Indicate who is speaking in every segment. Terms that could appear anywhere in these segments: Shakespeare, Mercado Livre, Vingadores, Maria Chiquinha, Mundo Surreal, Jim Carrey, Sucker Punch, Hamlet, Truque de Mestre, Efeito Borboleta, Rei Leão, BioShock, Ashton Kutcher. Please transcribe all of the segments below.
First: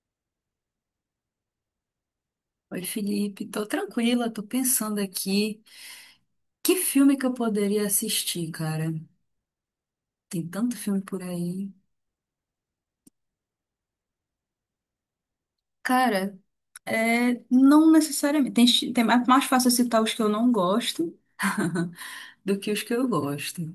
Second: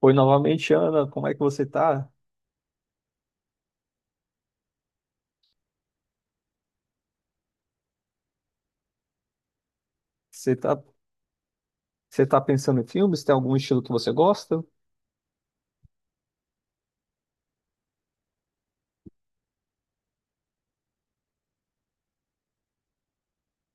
Speaker 1: Oi, novamente, Ana, como é que você tá?
Speaker 2: Oi, Felipe, tô tranquila, tô pensando aqui. Que filme que eu poderia assistir, cara? Tem
Speaker 1: Você
Speaker 2: tanto
Speaker 1: tá,
Speaker 2: filme por aí.
Speaker 1: você tá pensando em filmes? Tem algum estilo que você gosta?
Speaker 2: Cara, é, não necessariamente. É mais fácil citar os que eu não gosto do que os que eu gosto.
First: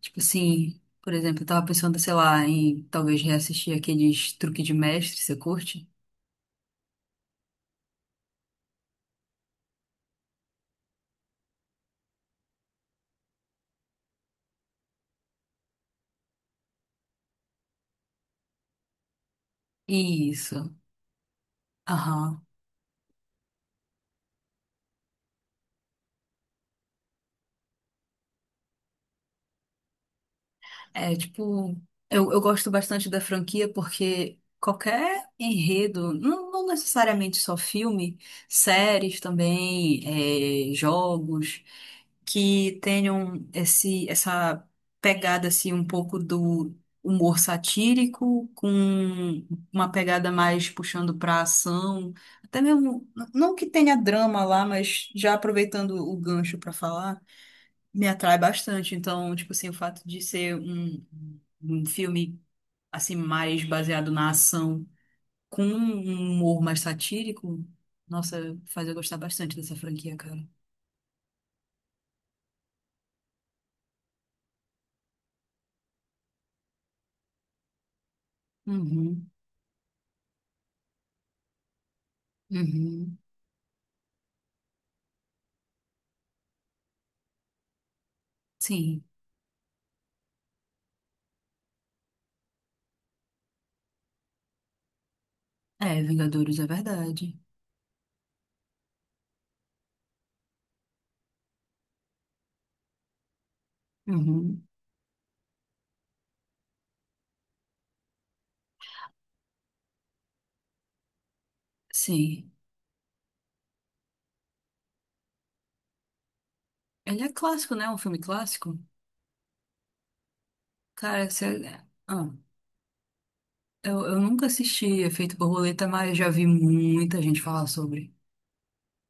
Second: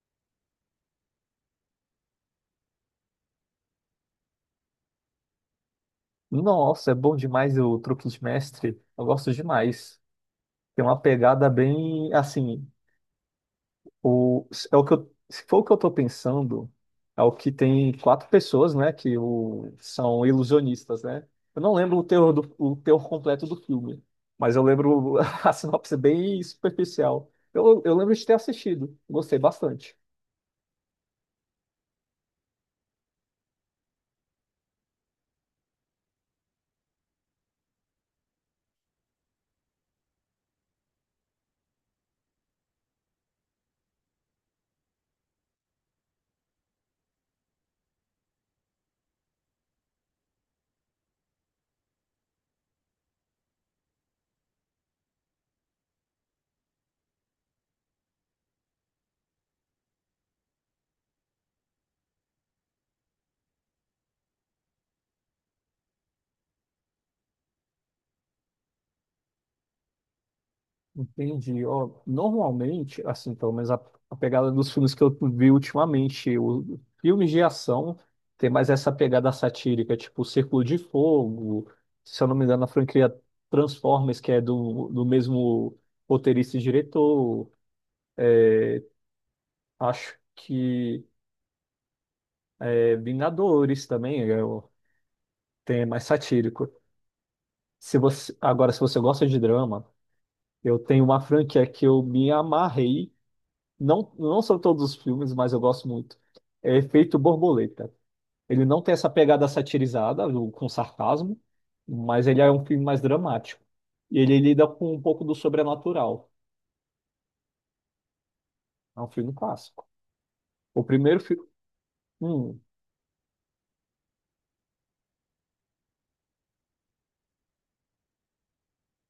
Speaker 2: Tipo assim, por exemplo, eu tava pensando, sei lá, em talvez reassistir aqueles Truque de Mestre, você curte?
Speaker 1: Nossa, é bom demais o Truque de Mestre. Eu gosto demais. Tem uma pegada bem, assim, é o que eu, se for o que eu tô pensando, é o que tem quatro pessoas, né, são
Speaker 2: Isso.
Speaker 1: ilusionistas, né? Eu não lembro o teor,
Speaker 2: Aham.
Speaker 1: o teor completo do filme, mas eu lembro a sinopse bem superficial. Eu lembro de ter assistido, gostei bastante.
Speaker 2: É, tipo, eu gosto bastante da franquia porque qualquer enredo, não, não necessariamente só filme, séries também, é, jogos, que tenham essa pegada, assim, um pouco do humor satírico, com uma pegada mais puxando pra ação, até mesmo, não que tenha drama lá, mas já aproveitando o gancho pra falar me atrai bastante. Então, tipo assim, o fato de ser um filme assim mais baseado na ação com um humor mais satírico, nossa, faz eu gostar bastante dessa franquia, cara.
Speaker 1: Entendi. Ó, normalmente, assim, a pegada dos filmes que eu vi ultimamente, filmes de ação tem mais essa pegada
Speaker 2: Uhum,
Speaker 1: satírica, tipo Círculo de Fogo, se eu não me engano, a franquia
Speaker 2: uhum.
Speaker 1: Transformers, que é do mesmo roteirista e diretor.
Speaker 2: Sim.
Speaker 1: Acho que é Vingadores também, tem
Speaker 2: É,
Speaker 1: mais
Speaker 2: Vingadores é
Speaker 1: satírico.
Speaker 2: verdade.
Speaker 1: Se você, agora, se você gosta de drama, eu tenho uma franquia que eu me amarrei. Não, não são
Speaker 2: Uhum.
Speaker 1: todos os filmes, mas eu gosto muito. É Efeito Borboleta. Ele não tem essa pegada satirizada, com sarcasmo, mas ele é
Speaker 2: Sim.
Speaker 1: um filme mais dramático. E ele lida com um pouco do sobrenatural.
Speaker 2: Ele é clássico, né? Um filme clássico.
Speaker 1: É um filme clássico. O primeiro
Speaker 2: Cara, você...
Speaker 1: filme.
Speaker 2: ah,
Speaker 1: Hum,
Speaker 2: eu nunca assisti Efeito Borboleta, mas já vi muita gente falar sobre.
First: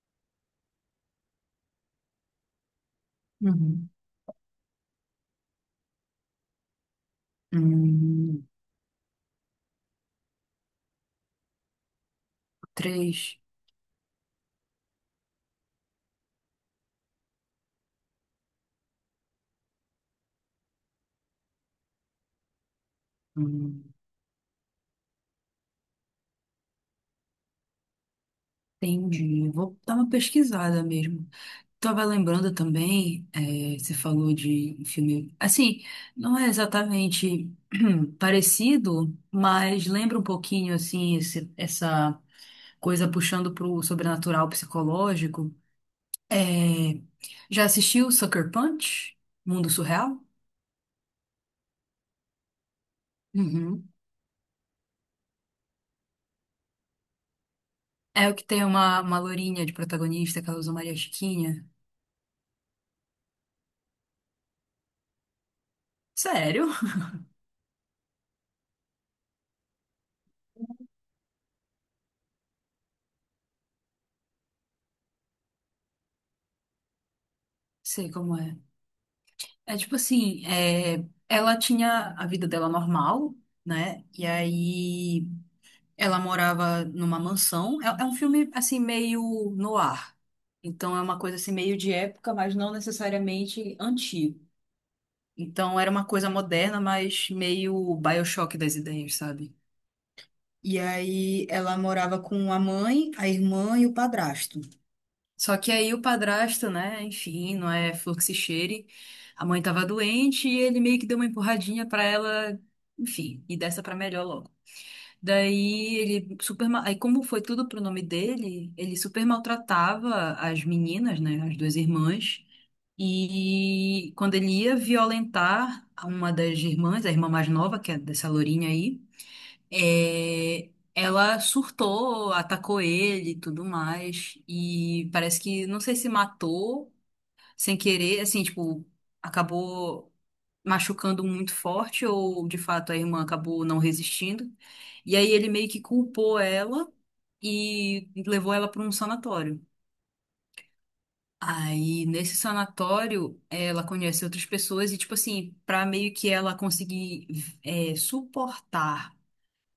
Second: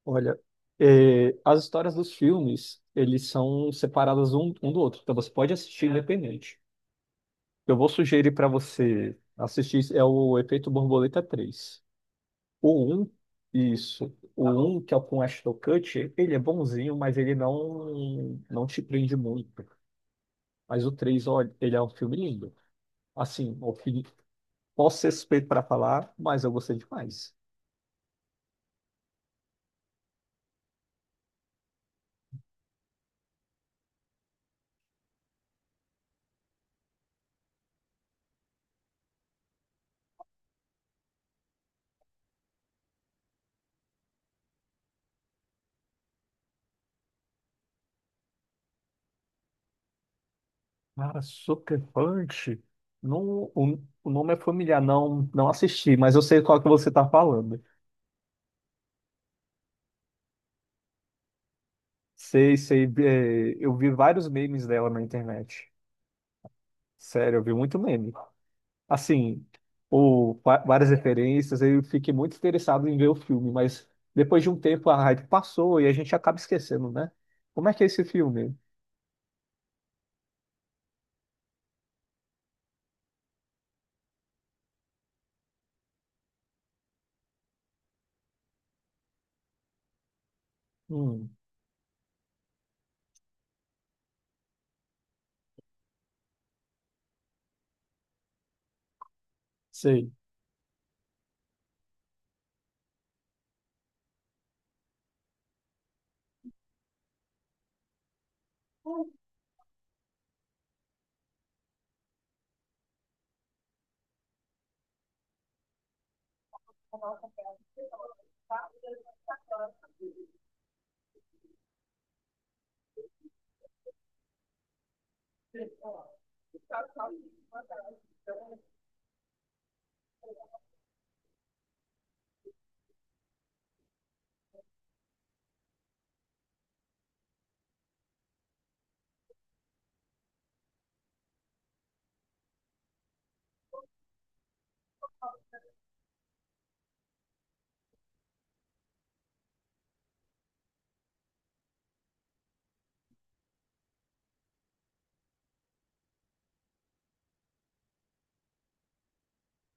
Speaker 1: olha, é, as histórias dos filmes, eles são
Speaker 2: Uhum.
Speaker 1: separadas um do outro. Então você pode assistir independente. Eu vou sugerir para
Speaker 2: Hum,
Speaker 1: você assistir é o Efeito Borboleta três. O um.
Speaker 2: três.
Speaker 1: Isso. O um que é o com Ashton Kutcher, ele é bonzinho, mas ele não te prende muito. Mas o três, olha, ele é um filme lindo. Assim, o que posso ser suspeito para falar, mas eu gostei demais.
Speaker 2: Entendi. Vou dar uma pesquisada mesmo. Tava lembrando também, você falou de um filme. Assim, não é exatamente parecido, mas lembra um pouquinho, assim, essa coisa puxando pro sobrenatural psicológico. Eh, já assistiu Sucker Punch? Mundo Surreal?
Speaker 1: Cara, Sucker Punch. Não,
Speaker 2: Uhum.
Speaker 1: o nome é familiar, não assisti, mas eu sei qual que você tá falando.
Speaker 2: É o que tem uma lourinha de protagonista que ela usa Maria Chiquinha.
Speaker 1: Sei, sei. É, eu vi vários memes dela na internet.
Speaker 2: Sério?
Speaker 1: Sério, eu vi muito meme. Assim, várias referências, eu fiquei muito interessado em ver o filme, mas depois de um tempo a hype passou e a gente acaba esquecendo, né? Como é que é esse
Speaker 2: Sei como
Speaker 1: filme?
Speaker 2: é. É tipo assim, é, ela tinha a vida dela normal, né? E aí ela morava numa mansão. É, é um filme assim meio no ar. Então é uma
Speaker 1: Hum,
Speaker 2: coisa assim meio de época, mas não necessariamente antigo. Então era uma coisa moderna, mas meio BioShock das ideias, sabe?
Speaker 1: Sei.
Speaker 2: E aí ela morava com a mãe, a irmã e o padrasto. Só que aí o padrasto, né, enfim, não é flor que se cheire. A mãe tava doente e ele meio que deu uma empurradinha pra ela, enfim, e dessa pra melhor logo. Daí ele super, ma- aí como foi tudo pro nome dele, ele super maltratava as meninas, né, as duas irmãs. E quando ele ia violentar uma das irmãs, a irmã mais nova, que é dessa lourinha aí, é, ela surtou, atacou ele e tudo mais. E parece que, não sei se matou sem querer, assim, tipo, acabou machucando muito forte, ou de fato a irmã acabou não resistindo. E aí ele meio que culpou ela e levou ela para um sanatório. Aí, nesse sanatório, ela conhece outras pessoas e, tipo assim, pra meio que ela conseguir, é, suportar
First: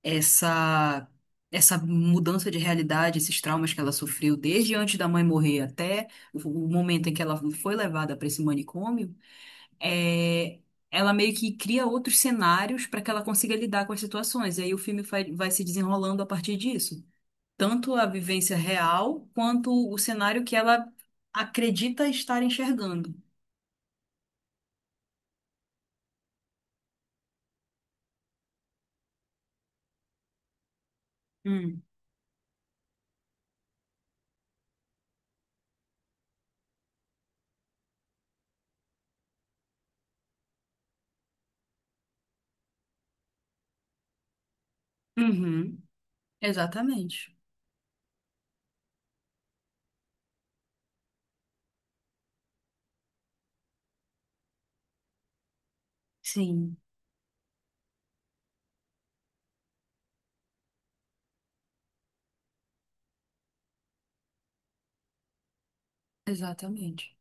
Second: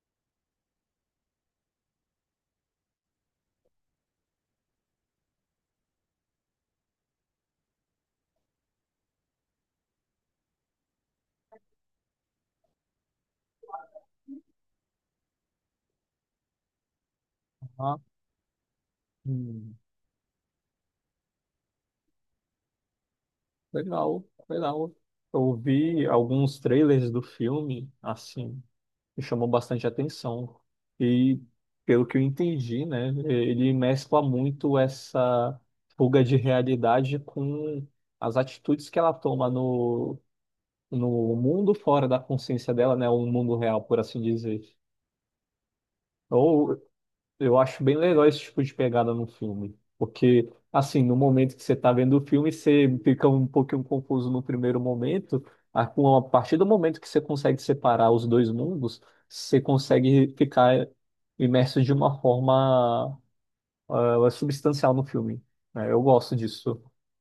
Speaker 2: essa essa mudança de realidade, esses traumas que ela sofreu desde antes da mãe morrer até o momento em que ela foi levada para esse manicômio, é, ela meio que cria outros cenários para que ela consiga lidar com as situações. E aí o filme vai se desenrolando a partir disso. Tanto
Speaker 1: Ah,
Speaker 2: a vivência real quanto
Speaker 1: hum,
Speaker 2: o cenário que ela acredita estar enxergando.
Speaker 1: legal, legal. Eu vi alguns trailers do filme, assim, me chamou bastante atenção. E
Speaker 2: Hum.
Speaker 1: pelo que eu entendi, né, ele mescla muito essa fuga de realidade com as atitudes que ela toma no no mundo fora da consciência dela, né? O mundo real, por assim dizer.
Speaker 2: Uhum.
Speaker 1: Ou
Speaker 2: Exatamente.
Speaker 1: eu acho bem legal esse tipo de pegada no filme, porque assim, no momento que você está vendo o filme, você fica um pouquinho confuso no primeiro momento, a partir do
Speaker 2: Sim.
Speaker 1: momento que você consegue separar os dois mundos, você consegue ficar imerso de uma forma substancial no filme. Né? Eu gosto disso.
Speaker 2: Exatamente.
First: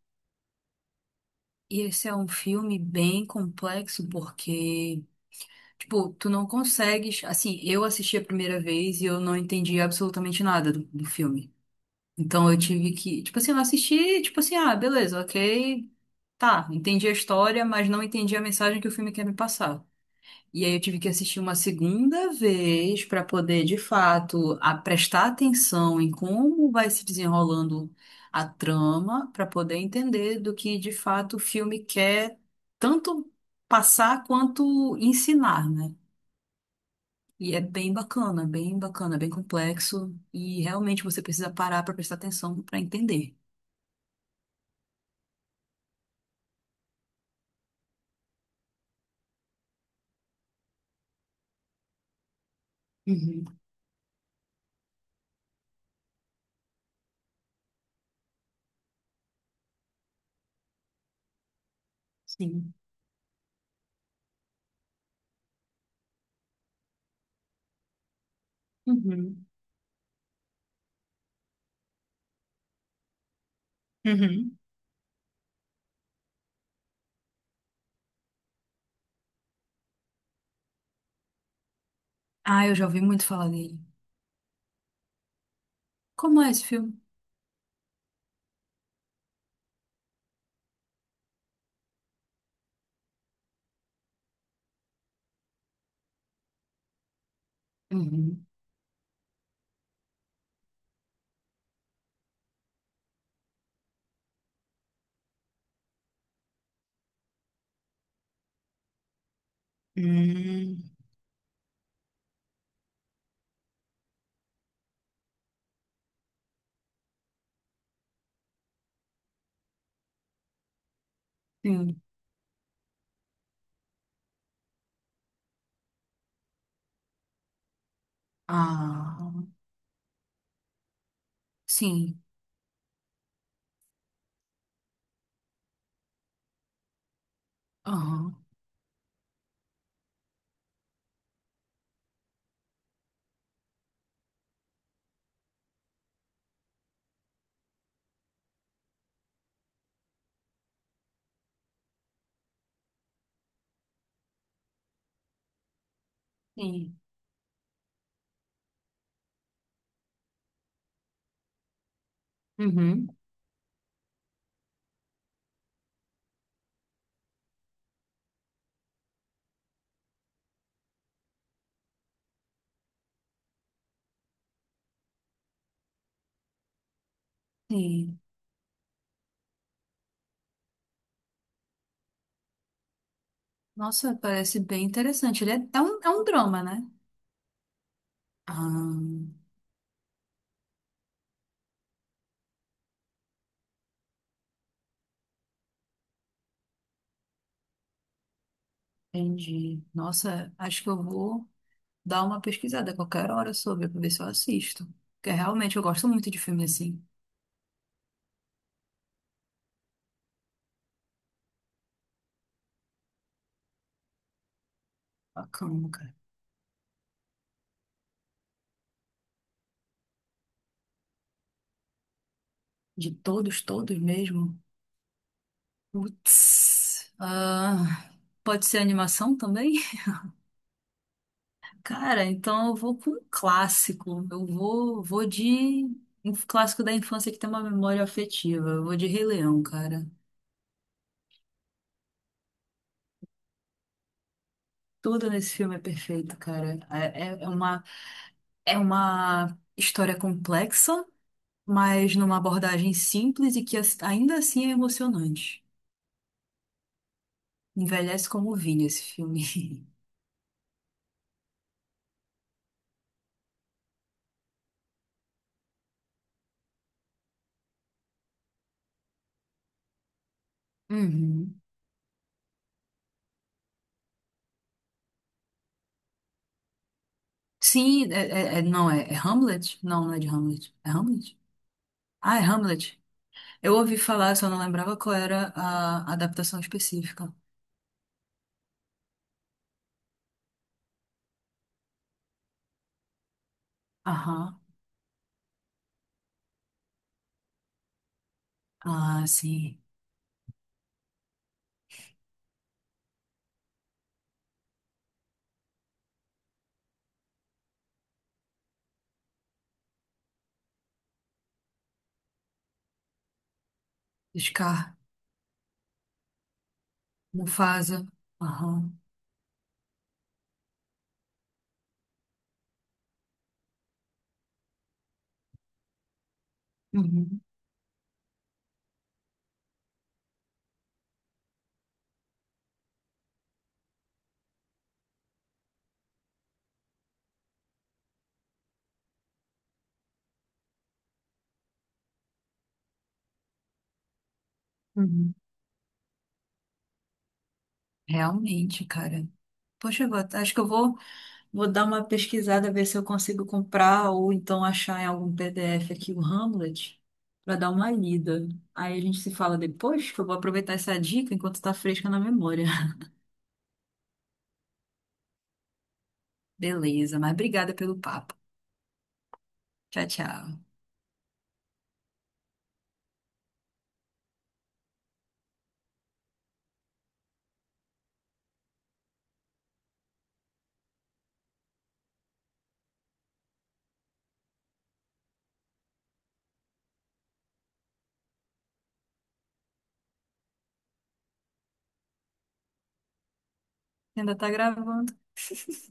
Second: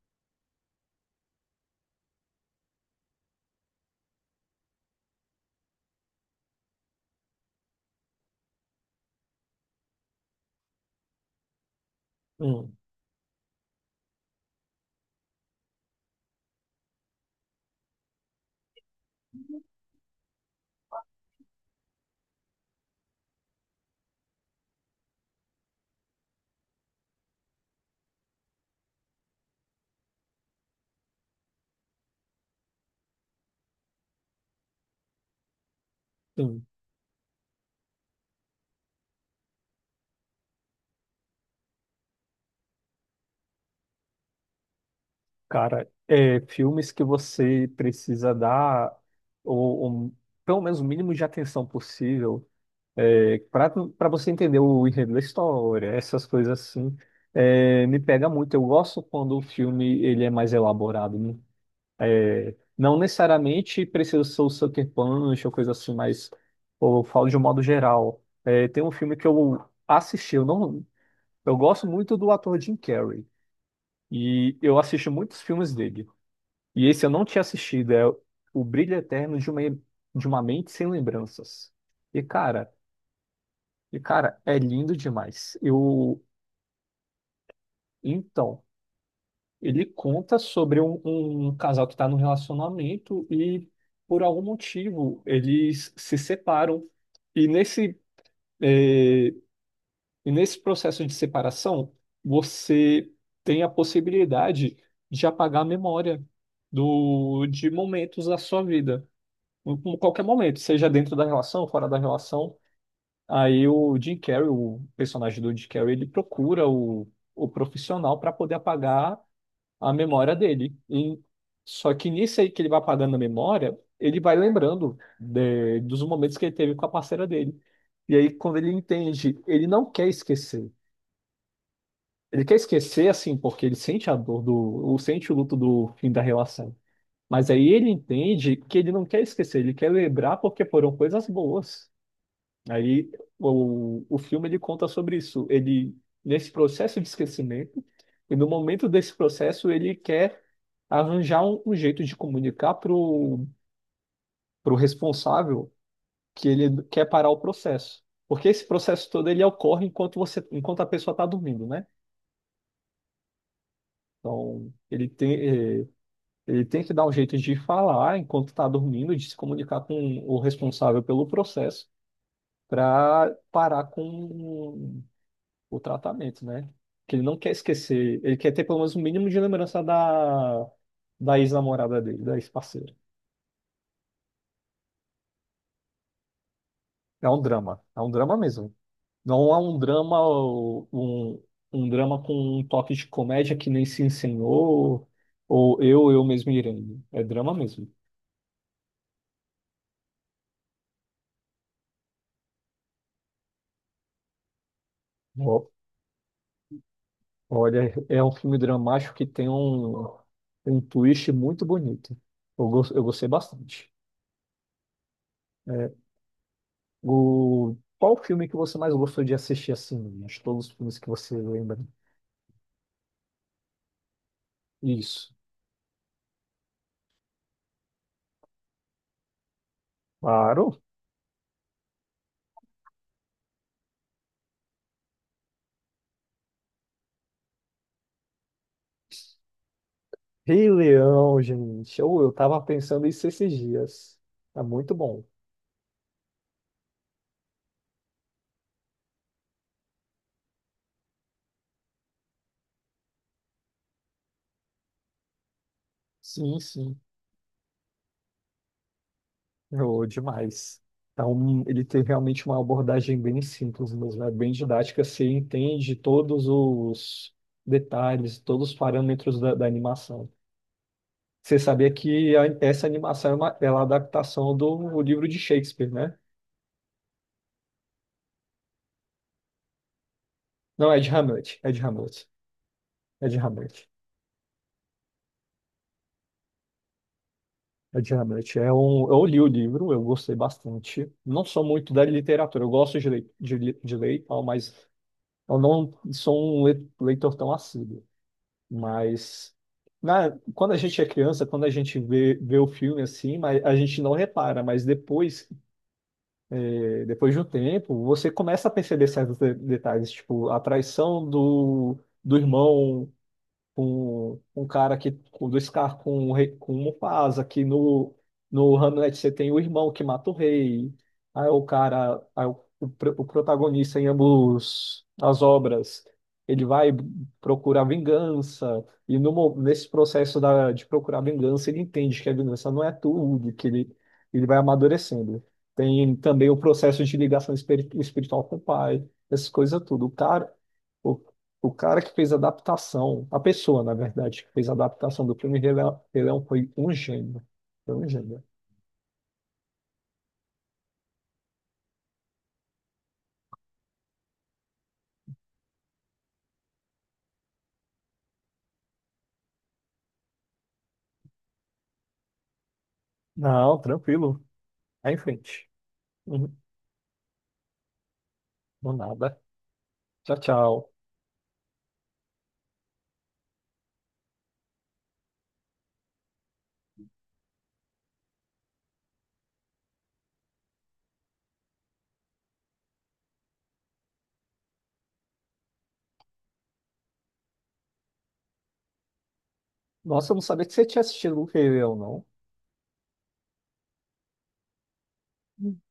Speaker 2: E esse é um filme bem complexo porque, tipo, tu não consegues. Assim, eu assisti a primeira vez e eu não entendi absolutamente nada do filme. Então eu
Speaker 1: Hum,
Speaker 2: tive que. Tipo assim, eu assisti, tipo assim, ah, beleza, ok. Tá, entendi a história, mas não entendi a mensagem que o filme quer me passar. E aí eu tive que assistir uma segunda vez para poder, de fato, a prestar atenção em como vai se desenrolando a trama, para poder entender do que de fato o filme quer tanto passar quanto ensinar, né?
Speaker 1: sim.
Speaker 2: E é bem bacana, bem bacana, bem complexo e realmente você precisa parar para prestar atenção para entender.
Speaker 1: Cara, é, filmes que você precisa dar ou, pelo menos o mínimo de atenção possível
Speaker 2: Uhum,
Speaker 1: para para você entender o enredo da história, essas coisas assim, é, me pega muito. Eu gosto quando o filme ele é mais elaborado. Né? É,
Speaker 2: sim.
Speaker 1: não necessariamente precisa ser o Sucker Punch ou coisa assim, mas pô, eu falo de um modo geral. É, tem um filme que
Speaker 2: Uhum,
Speaker 1: eu assisti, eu não, eu gosto muito do ator Jim Carrey e
Speaker 2: uhum.
Speaker 1: eu assisto muitos filmes dele. E esse eu não tinha assistido, é O Brilho Eterno de uma Mente Sem Lembranças. E
Speaker 2: Ah,
Speaker 1: cara,
Speaker 2: eu já ouvi muito falar dele.
Speaker 1: e cara, é lindo demais. Eu,
Speaker 2: Como é esse filme?
Speaker 1: então, ele conta sobre um, um casal que está num relacionamento e por algum motivo eles se separam. E nesse,
Speaker 2: Uhum.
Speaker 1: eh, e nesse processo de separação, você tem a possibilidade de apagar a memória de momentos da sua vida. Em qualquer momento,
Speaker 2: Hum.
Speaker 1: seja dentro da relação, fora da relação. Aí o Jim Carrey, o personagem do Jim Carrey, ele procura o profissional para poder apagar a memória dele. E, só
Speaker 2: Sim.
Speaker 1: que nisso aí que ele vai apagando a memória, ele vai lembrando dos momentos que ele teve com a parceira dele. E aí, quando ele
Speaker 2: Ah,
Speaker 1: entende, ele não quer esquecer.
Speaker 2: sim.
Speaker 1: Ele quer esquecer, assim, porque ele sente a dor do, ou sente o luto do fim da relação. Mas aí ele
Speaker 2: Aham.
Speaker 1: entende que ele não quer esquecer, ele quer lembrar porque foram coisas boas. Aí o filme ele conta sobre isso. Ele nesse processo de esquecimento e no momento desse processo ele quer arranjar um, um jeito de comunicar pro pro responsável que ele
Speaker 2: Sim.
Speaker 1: quer parar o processo, porque esse processo todo ele ocorre enquanto a pessoa está dormindo, né?
Speaker 2: Uhum.
Speaker 1: Então ele tem eh, ele tem que dar um jeito de falar enquanto está dormindo, de se comunicar com o responsável pelo processo para parar com o tratamento, né? Que ele não quer
Speaker 2: Sim.
Speaker 1: esquecer, ele quer ter pelo menos um mínimo de lembrança da, da ex-namorada dele, da ex-parceira.
Speaker 2: Nossa, parece bem interessante. Ele é, é um drama, né?
Speaker 1: É um drama mesmo.
Speaker 2: Ah,
Speaker 1: Não é um drama, ou um drama com um toque de comédia que nem se ensinou, ou eu mesmo irei. É drama mesmo.
Speaker 2: entendi. Nossa, acho que eu vou dar uma pesquisada a qualquer hora sobre, pra ver se eu assisto. Porque
Speaker 1: Ó,
Speaker 2: realmente eu gosto muito de filme assim.
Speaker 1: olha, é um filme dramático que tem um, um twist muito bonito. Eu gostei bastante. É,
Speaker 2: Bacana, cara.
Speaker 1: o... Qual o filme que você mais gostou de assistir assim? Acho que todos os filmes que você lembra.
Speaker 2: De todos, todos mesmo.
Speaker 1: Isso.
Speaker 2: Putz. Ah, pode ser animação também?
Speaker 1: Claro.
Speaker 2: Cara, então eu vou com um clássico. Vou de um clássico da infância que tem uma memória afetiva. Eu vou de Rei Leão, cara.
Speaker 1: Rei Leão, gente. Eu tava pensando isso esses dias. É muito bom.
Speaker 2: Tudo nesse filme é perfeito, cara. É uma história complexa, mas numa abordagem simples e que ainda assim é emocionante.
Speaker 1: Sim, sim.
Speaker 2: Envelhece como vinho esse filme.
Speaker 1: Oh, demais. Então, ele tem realmente uma abordagem bem simples mesmo, é bem didática. Você entende todos os detalhes, todos os parâmetros da, da animação. Você
Speaker 2: Uhum.
Speaker 1: sabia que essa animação é uma, ela é a adaptação do livro de Shakespeare, né?
Speaker 2: Sim, não, é, é Hamlet? Não, não é de Hamlet. É
Speaker 1: Não, é de
Speaker 2: Hamlet?
Speaker 1: Hamlet, é de Hamlet,
Speaker 2: Ah, é Hamlet.
Speaker 1: é de
Speaker 2: Eu
Speaker 1: Hamlet,
Speaker 2: ouvi falar, só não lembrava qual era a adaptação específica.
Speaker 1: é de Hamlet. É um, eu li o livro, eu gostei bastante. Não sou muito da literatura, eu gosto de ler, de ler e tal,
Speaker 2: Aham.
Speaker 1: mas eu não sou um leitor tão assíduo.
Speaker 2: Ah,
Speaker 1: Mas
Speaker 2: sim.
Speaker 1: na, quando a gente é criança, quando a gente vê o filme assim, mas a gente não repara, mas depois, eh, depois de um tempo, você começa a perceber certos detalhes, tipo a traição do, do irmão com um cara
Speaker 2: Scar,
Speaker 1: que do Scar com o rei, com o Mufasa, que
Speaker 2: Mufasa.
Speaker 1: no no
Speaker 2: Aham.
Speaker 1: Hamlet você tem o irmão que mata o rei. Aí o protagonista em ambos as obras, ele vai
Speaker 2: Uhum.
Speaker 1: procurar vingança e no, nesse processo da, de procurar vingança ele entende que a vingança não é tudo, que ele ele vai amadurecendo. Tem também o processo de ligação espiritual com o pai, essas coisas tudo. O cara que fez a adaptação, a pessoa, na verdade, que fez a adaptação do
Speaker 2: Uhum.
Speaker 1: filme Rei Leão foi um gênio. Foi um gênio.
Speaker 2: Realmente, cara. Poxa, acho que vou dar uma pesquisada, ver se eu consigo comprar ou então achar em algum PDF aqui o Hamlet para dar uma lida. Aí a gente se fala depois, que eu vou aproveitar essa dica enquanto está fresca na memória.
Speaker 1: Não, tranquilo. Vai em frente. Uhum.
Speaker 2: Beleza, mas obrigada pelo papo.
Speaker 1: Não, nada.
Speaker 2: Tchau,
Speaker 1: Tchau,
Speaker 2: tchau.
Speaker 1: tchau. Nossa, eu não sabia que você tinha assistido o Rei Leão,
Speaker 2: Ainda tá gravando.
Speaker 1: não.